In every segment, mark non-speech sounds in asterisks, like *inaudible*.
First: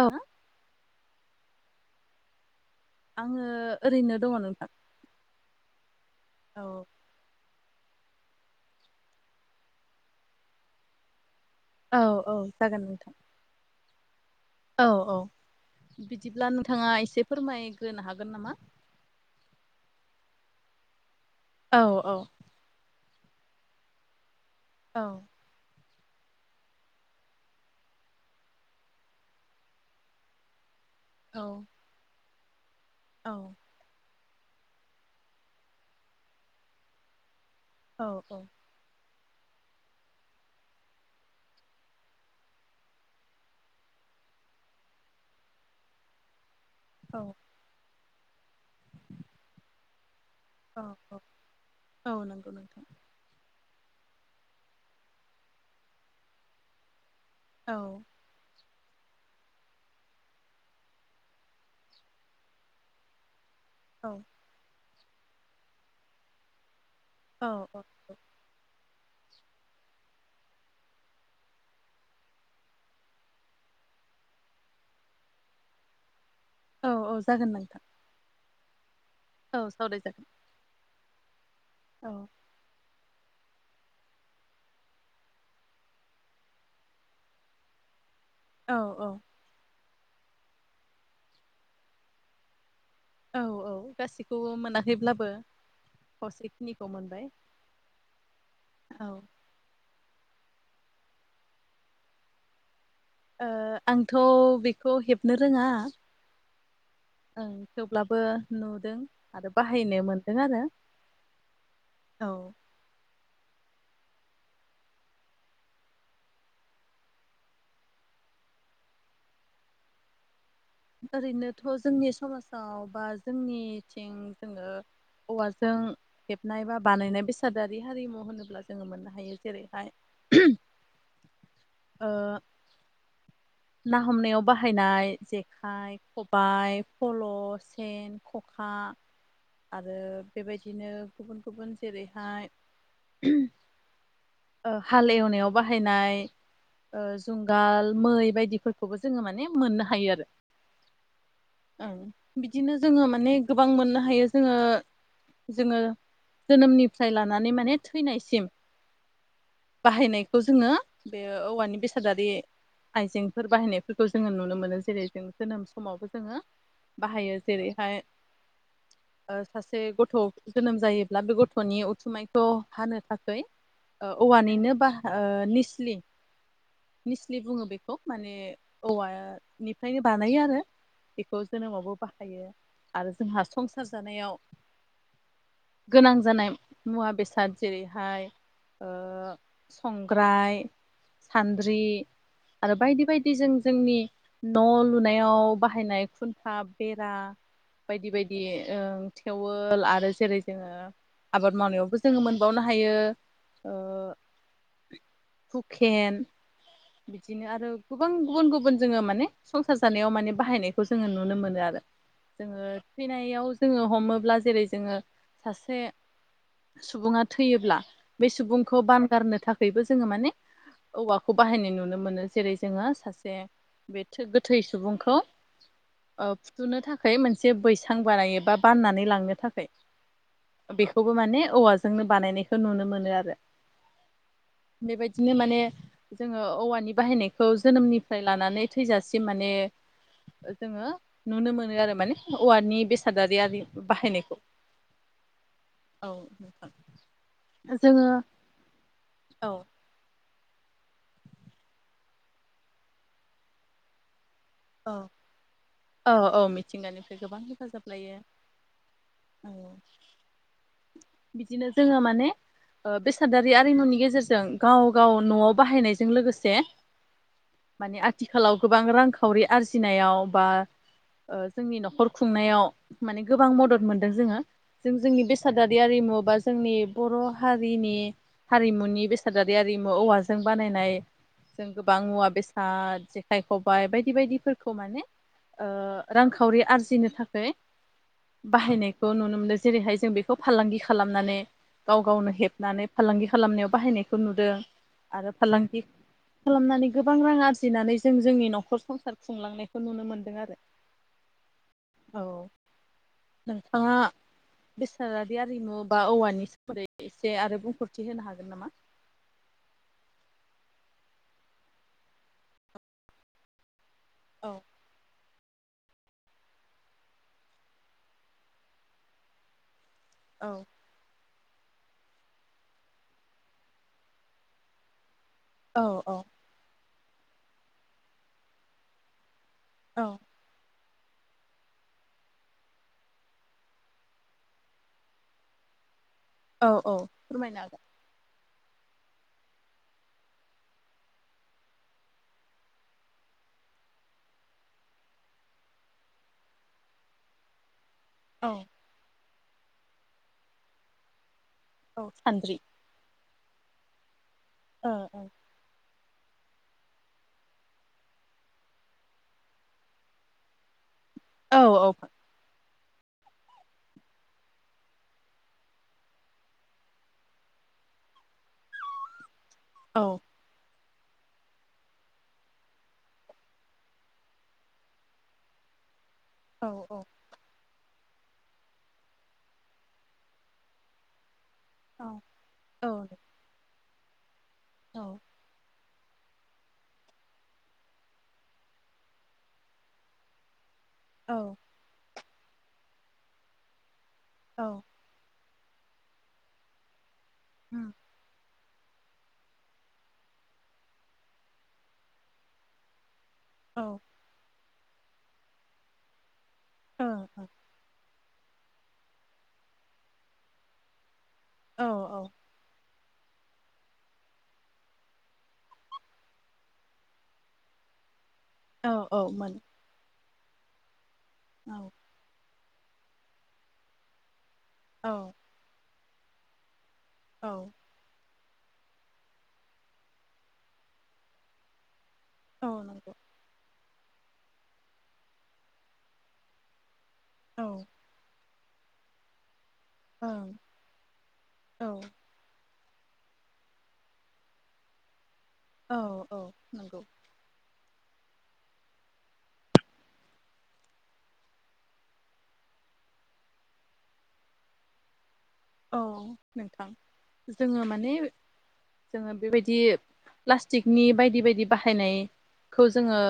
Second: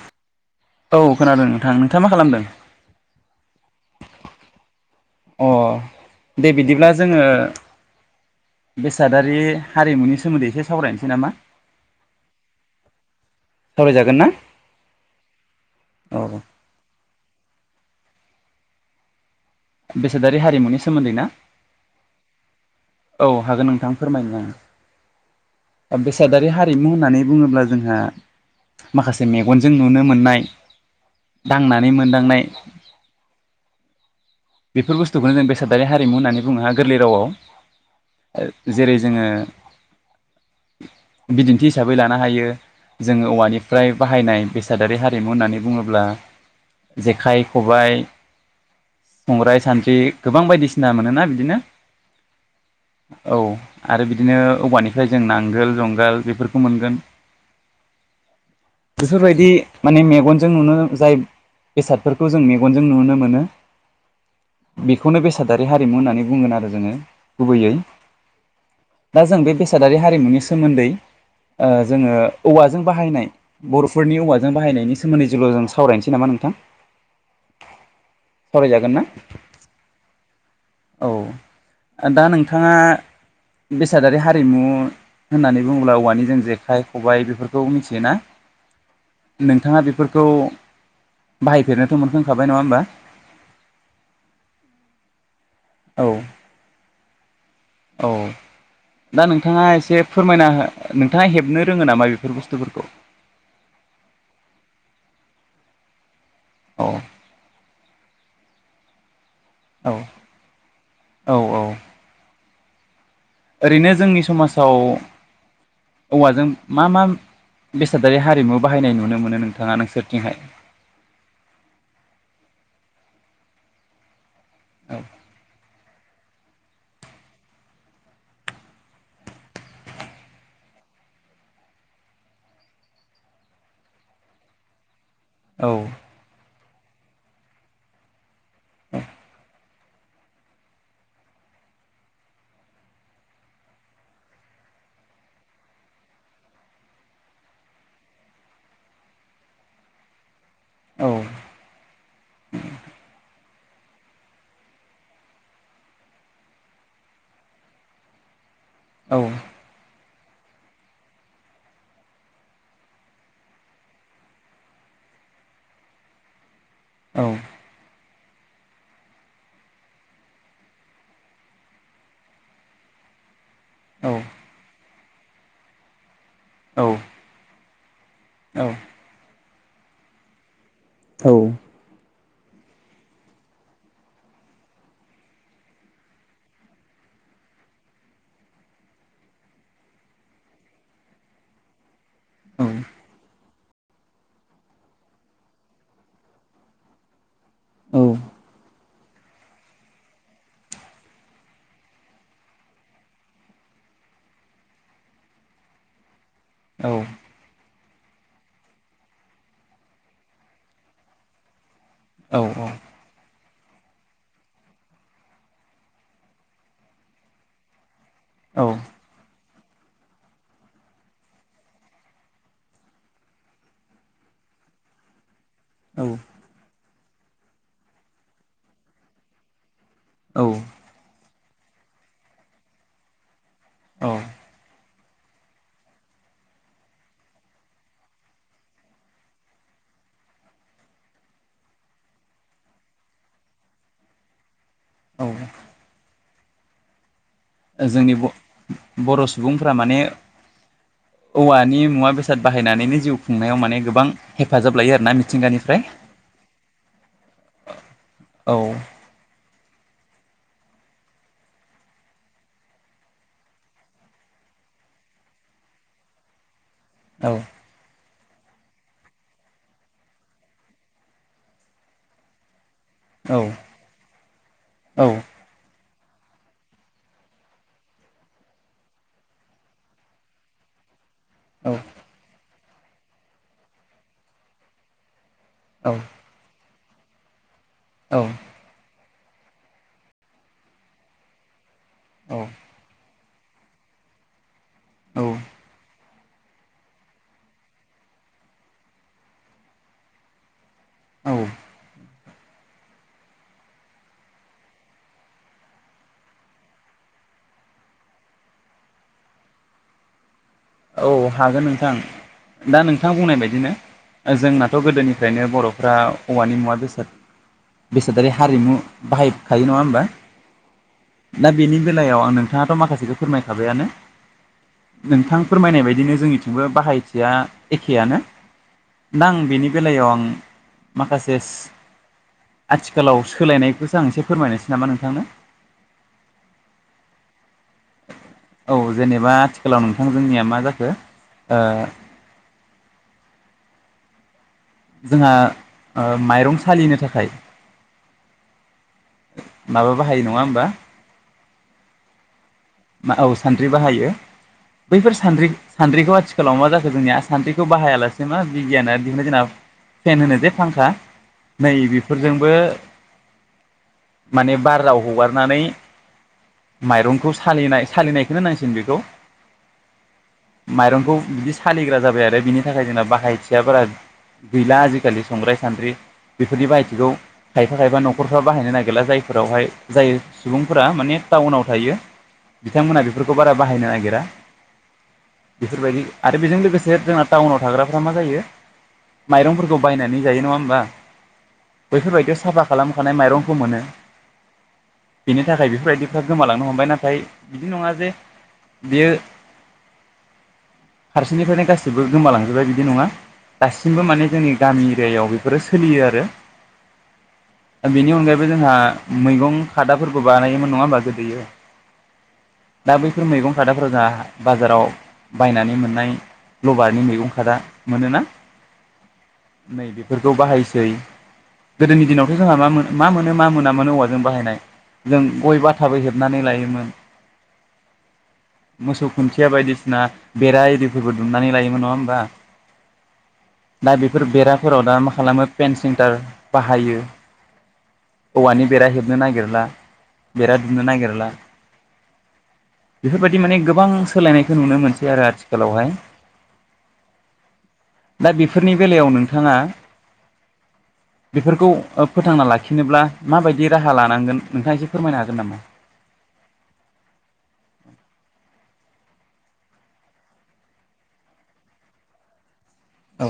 ओ औ खोनादों नोंथां नोंथांङा मा खालामदों? आंङो ओरैनो दंङ नोंथां। अ दे औ बिदिब्ला जोंङो बेसादारि हारिमुनि सोमोन्दै एसे सावरायनोसै नामा औ औ जागोन नोंथां सावरायजागोन ना औ औ औ बिदिब्ला नोंथाङा इसे फोरमायग्रोनो हागोन नामा बेसादारि हारिमुनि सोमोन्दै ना? औ-औ औ हागोन नोंथां फोरमायनो आङो। औ। बेसादारि हारिमु होननानै बुङोब्ला जोंहा माखासे मेगनजों नुनो मोननाय- औ दांनानै मोनदांनाय औ। बेफोर बुस्थुखौनो जों बेसादारि हारिमु होननानै बुङो हा गोरलै रावाव। औ-औ जेरै जोङो बिदिन्थि हिसाबै लानो हायो जोङो औवानिफ्राय बाहायनाय बेसादारि हारिमु होननानै बुङोब्ला औ जेखाइ खबाय संग्राइ, सान्द्रि गोबां औ बायदिसिना औ मोनोना बिदिनो औ नंगौ नोंथां औ। आरो बिदिनो औवानिफ्राय जों नांगोल जुंगाल बेफोरखौ मोनगोन। औ। बेफोरबायदि माने मेगनजों नुनो जाय बेसादफोरखौ जों मेगनजों नुनो मोनो। औ। बेखौनो बेसादारि हारिमु होननानै बुंगोन आरो जोङो। गुबैयै औ-औ दा जों बे बेसादारि हारिमुनि सोमोन्दै ओ जोङो औवाजों बाहायनाय बरफोरनि औवाजों बाहायनायनि सोमोन्दै जोंल जों सावरायनोसै नामा नोंथां? औ-औ जागोन नोंथां। सावराय जागोन। जागोन ना? औ सावराय जागोन। औ। दा नोंथाङा बेसादारि हारिमु होननानै बुङोब्ला औवानि जों जेखाइ खबाइ बेफोरखौ मिथियोना? औ औ नोंथाङा बेफोर खौ बाहायफेरनोथ' मोनखांखाबाय नङा होमबा? औ औ गासैखौबो मोनाखैब्लाबो औ खावसे खिनिखौ मोनबाय। औ औ दा नोंथाङा एसे फोरमायना हो नोंथाङा हेबनो रोङो नामा बेफोर बुस्थुफोरखौ? ओ आंथ' बेखौ हेबनो रोङा। औ ओं थेवब्लाबो नुदों। आरो औ बाहायनो मोनदों आरो औ औ औ। ओरैनो जोंनि समाजाव औवाजों मा मा बेसादारि हारिमु बाहायनाय नुनो मोनो नोंथाङा नोंसोरथिंहाय? ओरैनोथ' जोंनि समाजाव बा जोंनिथिं जोङो औ औवाजों हेबनाय बा बानायनाय बेसादारि हारिमु होनोब्ला जोङो मोननो हायो जेरैहाय ओ ना हमनायाव बाहायनाय औ खाइ खबाइ। फल' सेन खखा आरो बेबायदिनो गुबुन गुबुन जेरैहाय ओ हाल एवनायाव बाहायनाय जुंगाल मै बायदिफोरखौबो जोङो माने मोननो हायो आरो। औ ओं बिदिनो जोङो माने गोबां मोननो हायो जोङो जोङो जोनोमनिफ्राय लानानै माने थैनाय सिम औ बाहायनायखौ जोङो बे औवानि बेसादारि आयजेंफोर बाहायनायफोरखौ जोङो नुनो मोनो जेरै जों जोनोम समावबो जोङो औ बाहायो जेरैहाय सासे गथ' जोनोम जायोब्ला बे गथ'नि उथुमाइखौ हानो थाखै औ ओ औवानिनो बा निस्लि औ निस्लि बुङो बे खौ माने औ औवा निफ्रायनो बानायो आरो। औ बेखौ जानो मावाबो बा हायो आरो जोंहा संसार जानायाव गोनां जानाय मुवा बेसाद जेरैहाय ओ संग्राइ सानद्रि आरो बायदि बायदि जों जोंनि न' लु नुनायाव बाहायनाय खुन्था बेरा बायदि बायदि ओ थेवोल आरो जेरै जोङो आबाद मावनायावबो जों मोनबावनो हायो हुखेन औ बिदिनो आरो गोबां गुबुन गुबुन जोङो माने संसार जानायाव माने बाहायनायखौ जोङो नुनो मोनो आरो जोङो थैनायाव जोङो हमोब्ला जेरै जोङो सासे सुबुङा थैयोब्ला बे सुबुंखौ बान गारनो थाखा यबो जोङो माने औवाखौ बाहायनाय नुनो मोनो जेरै जोङो सासे गोथै सुबुंखौ अ फुथुनो थाख खाय मोनसे बैसां बानायबा बाननानै लांनो थाखाय औ बेखौबो माने औवाजोंनो बानायनायखौ नुनो मोनो आरो औ बेबायदिनो माने जोङो औवानि बाहायनायखौ जोनोमनिफ्राय लानानै थैजासिम माने जोङो नुनो मोनो आरो माने औवानि बेसादारि आरि बाहायनायखौ औ औ जोङो जोंनि ब-बर औ सुबुंफोरा माने औवानि मुवा बेसाद बाहायनानैनो जिउ खुंनायाव माने गोबां हेफाजाब लायो औ आरोना मिथिंगानिफ्राय औ औ मिथिंगानिफ्राय गोबां हेफाजाब लायो औ औ बिदिनो जोङो माने ओ बेसादारि आरिमुनि गेजेरजों गाव गाव न'आव बाहायनायजों लोगोसे औ आथ थिखालाव गोबां रां खावरि आरजिनायाव बा ओ जोंनि नखर खुंनायाव माने औ गोबां मदद मोनदों जोङो जों औ जोंनि बेसादारि आरिमु मु बा जोंनि बर हारिनि हारिमुनि बेसादारि आरिमु औवाजों बानायनाय जों औ गोबां मुवा बेस साल जेखाय खबाय बायद दि बायदिफोरखौ माने ओ औ रांखावरि आरजि जिनो थाखै बाहायनाय खौ नुनो मोनदों जेरैहाय जों बेखौ फालांगि खालामनानै गाव गावनो हेबनानै फालांगि खालामनायाव बाहायनायखौ नुदों। औ आरो फालांगि खालामनानै गोबां रां आरजिनानै जों जोंनि नखर स सार खुंलांनायखौ नुनो मोनदों आरो। औ। औ नोंथाङा बेसादादि आरिमु बा औवानि सोमोन्दै एसे आरो बुंफोरथि होनो हागोन नामा? औ हागोन नोंथां दा नोंथां बुंनाय बायदिनो ओ औ जोंनाथ गोदोनि दोफ्रायनो बरफ्रा औवानि मुवा बेसाद बेसादारि हारिमु बाहायखायो नङा होमबा? औ। दा बेनि बेलायाव आं नोंथाङाथ माखासेखौ फोरमायखाबायानो नोंथां फोरमायनाय औ बायदिनो औ जोंनिथिंबो बाहायथि याखेयानो दा आं बेनि औ बेलायाव आं माखासेस आथिखालाव सोलायनायखौसो आं एसे फोरमायनोसै नामा नोंथांनो? औ औ फोरमायनो हागोन। औ जेनेबा आथिखालाव नोंथां जोंनिया मा जाखो ओ जोंहा ओ माइरं सालिनो थाखाय औ। माबा बाहायो नङा होमबा? औ सानद्रि मा औ सानद्रि बाहायो। औ बैफोर सानद्रि सानद्रिखौ हा आथिखालाव मा जाखो जोंनिया आसान्थिखौ बाहायालासे मा बिगियाना दिहुननो जोंना फेन होनो जे फांखा औ नै बेफोरजोंबो माने बाराव हगारनानै माइरंखौ स सालिनाय सालिनायखौनो नांसिग बेखौ। औ। माइरंखौ बिदि सालिग्रा जाबाय आरो बिनि थाखाय जोंना बाहायथिया बारा गैला आजिखालि संग्राय -सान्द्रि औ बेफोरनि औ बाहायथिखौ थाइ थाखाय बा न'खरफ्रा बाहायनो नागिरला जायफोरावहाय जाय सुबुंफोरा माने टाउनाव थायो। औ बिथांमोना बेफोरखौ बारा बा बाहायनो नागिरा औ। बेफोरबायदि आरो बेजों लोगोसे जोंना टाउनाव थाग्राफ्रा मा जायो माइरंफोरखौ बायनानै जायो नङा होमबा? औ। बेफोरबायदियाव साफा खालामखानाय माइरंखौ मोनो। औ। बेनि थाखाय बेफोरबायदिफ्रा गोमालांनो हमबाय नाथाय बिदि नङा जे बेयो *inaudible* फारसेनिफ्रायनो गासैबो गोमालांजोबबाय बिदि नङा। औ दासिमबो माने जोंनि गामि एरियायाव बेफोरो सोलियो आरो ओ ओ बेनि अनगायैबो जोंहा मैगं खादाफोरबो बानायोमोन नङा होमबा गोदोयो? औ औ दा बैफोर मैगं खादाफोरा जोंहा बाजाराव बायनानै मोननाय लबारनि मैगं खादा मोनोना? औ औ मोन नै बेफोरखौ बाहायसै गोदोनि दिनावथ' जोंहा मा मो मा मोनो मा मोनामोन औवाजों बाहायनाय जों औ गय बा था बो हेबनानै लायोमोन। औ मोसौ खुन्थिया बायदिसिना बेरा इरिफोरबो दुमनानै लायोमोन नङा होमबा? औ नंगौ दा बेफोर बेराफोराव दा मा खालामो पेन सेन्टार बाहायो। औ औवानि बेरा हेबनो नागिरला ओं बेेरा दुमनो नागिरला औ बेफोरबायदि माने गोबां सोलायनायखौ नुनो मोनसै आरो आथि खालावहाय औ औ नंगौ दा बेफोरनि बेलायाव नोंथाङा बेफोरखौ ओ फोथांना लाखिनोब्ला माबायदि राहा लानांगोन नोंथाङा एसे फोरमायनो हागोन नामा? औ नोंथां जोङो माने जोङो बेबायदि प्लास्टिकनि बायदि बायदि बाहायनाय खौ जोङो औ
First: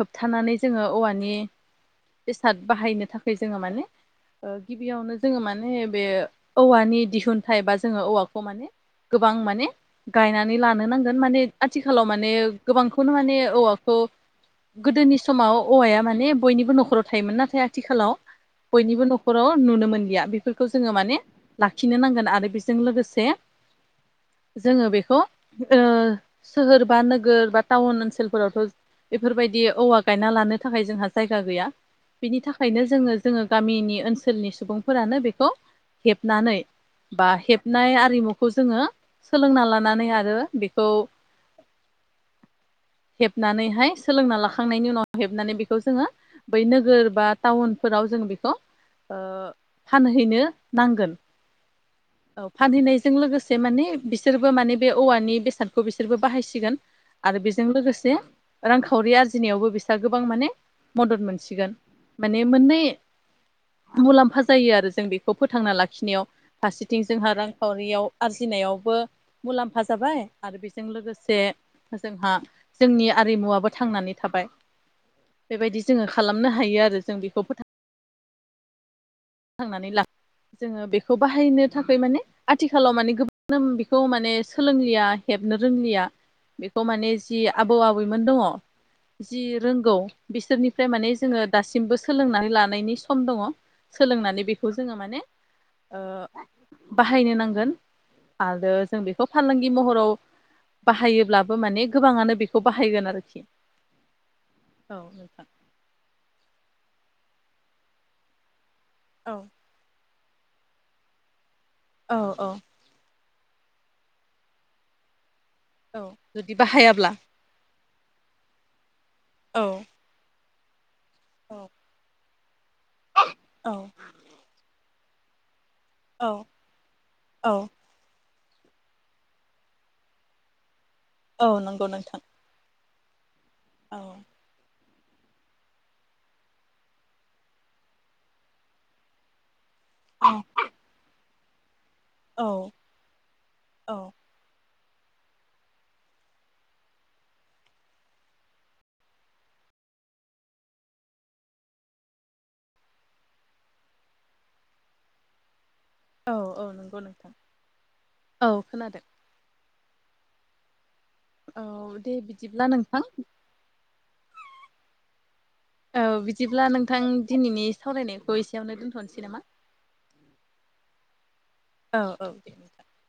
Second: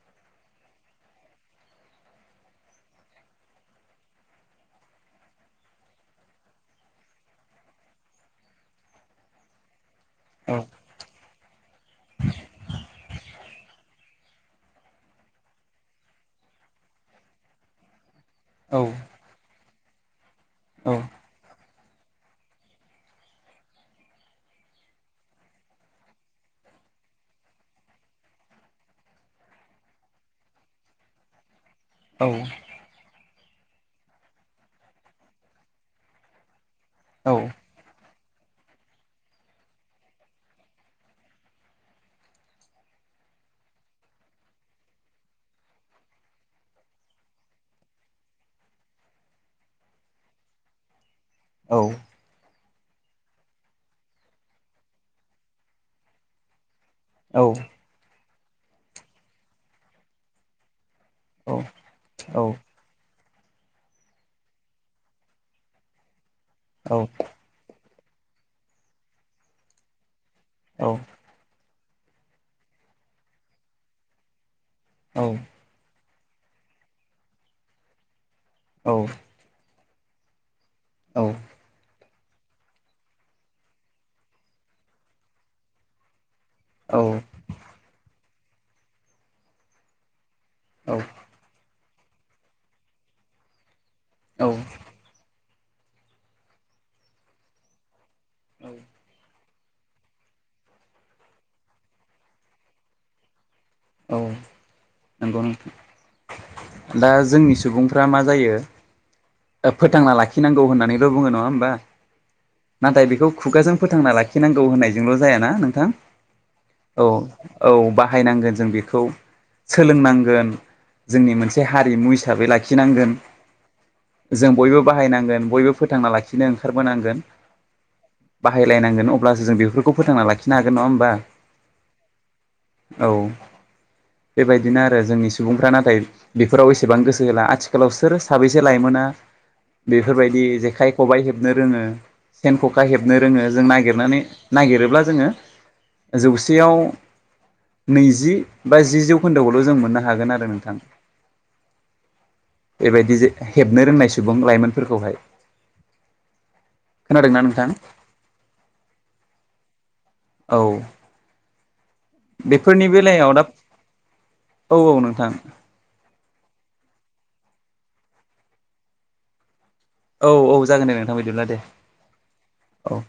होबथानानै जोङो औवानि बेसाद बाहायनो थाखाय जोङो माने ओ गिबियावनो जोङो माने बे औवानि दिहुनथाइ बा जोङो औवाखौ माने गोबां माने गायनानै औ लानो नांगोन माने आथिखालाव माने गोबांखौनो माने औवाखौ गोदोनि समाव औवाया माने बयनिबो न'खराव थायोमोन नाथाय आथिखालाव औ बयनिबो न'खराव नुनो मोनलिया बेफोर खौ जोङो औ माने लाखिनो नांगोन आरो बेजों लोगोसे जोङो बेखौ ओ सोहोर बा नोगोर बा टाउन ओनसोलफोरावथ' बेफोरबायदि औवा गायना लानो थाखाय जोंहा जायगा गैया। औ बिनि थाखायनो जोङो जोङो गामिनि ओनसोलनि सुबुंफोरानो बे खौ हेबनानै बा औ हेबनाय आरिमु खौ जोङो सोलोंना लानानै आरो बेखौ हेबनानैहाय सोलोंना लाखांनायनि उनाव हेबनानै बेखौ जोङो बै नोगोर बा टाउनफोराव जों बेखौ फानहैनो नांगोन औ औ फानहैनायजों लोगोसे माने बिसोरबो माने बे औवानि बेसादखौ बिसोरबो बाहायसिगोन आरो औ बेजों लोगोसे रांखावरि आरजिनायावबो बिस्रा गोबां माने मदद औ मोनसिगोन माने औ मोननै मुलाम्फा जायो आरो जों बेखौ फोथांना लाखिनायाव फारसेथिं जोंहा रांखावरियाव आरजिनायावबो मुलाम्फा जाबाय आरो बेजों लोगोसे जोंहा जोंनि आरिमुआबो थांनानै थाबाय। बेबायदि जोंङो खालामनो हायो आरो जों बिखौ फो औ थांनानै ला जोंङो बेखौ बाहायनो थाखाय माने आथिखालाव माने गोबनो बिखौ माने सोलोंलिया हेबनो रोंलिया बेखौ माने जि आबौ आबैमोन दङ जि रोंगौ बिसोरनिफ्राय माने जोंङो दासिमबोसो सोलोंनानै लानायनि सम दङ। सोलोंनानै बेखौ जोंङो माने। ओ बाहायनो नांगोन। आरो जों बेखौ फालांगि महरावब बाहायोब्लाबो माने गोबांङानो बेखौ बाहायगोन आरोखि औ औ नोंगौ नोंथां नोंथां दा जोंनि सुबुंफ्रा मा जायो। औ ओ फोथांना ला खि नांगौ होननैल' बुङो नङा होमबा। औ औ। नाथाय बेखौ खुगाजों फोथांना लाखिनांगौ होननायजोंल'ज जाया ना नोंथां औ जुदि औ बाहायाब्ला औ बाद हायनांगो न जों बिखौ। औ सोलोंनांगोन। जोंनि मोनसे हारिमु हिसाब साबै लाखि। खिनांगोन औ जों बयबोब बाहायनांगोन बयबोब। फोथांना औ लाखिनो ओंखारबोनांगोन। औ बाहायलायनांगोन अब्लासो जों बेफोरखौ फोथांना लाखिनो हागोन नङा होमब औ नंगौ नोंथां। औ। औ बेबायदिनो आरो जोंनि सुबुंफ्रा नाथाय बेफोराव एसेबां गोसो होला आथिखालाव सोर साबैसे लाइमोना औ बेफोरबायदि जेखाय खबाइ हेब हेबनो रोङो सेन ख'खा हेबनो रोङो जों औ नागिरनानै नागिरोब ब्ला जोङो जौसेयाव नैजि बा जि जौखोन्दोखौल' जों मोननो हागोन आरो नोंथां बेबायदि जे हेबनो रोंनाय सुबुं लाइमोनफोरखौहाय औ औ नंगौ नोंथां औ खोनादों औ औ दे बिदिब्ला बेफोरनि नोंथां बेलायाव दा औ औ नोंथां औ बिदिब्ला नोंथां दिनैनि सावरायनायखौ एसेयावनो दोनथ'नोसै नामा? औ औ जागोन दे नोंथां बिदिब्ला दे औ औ दे औ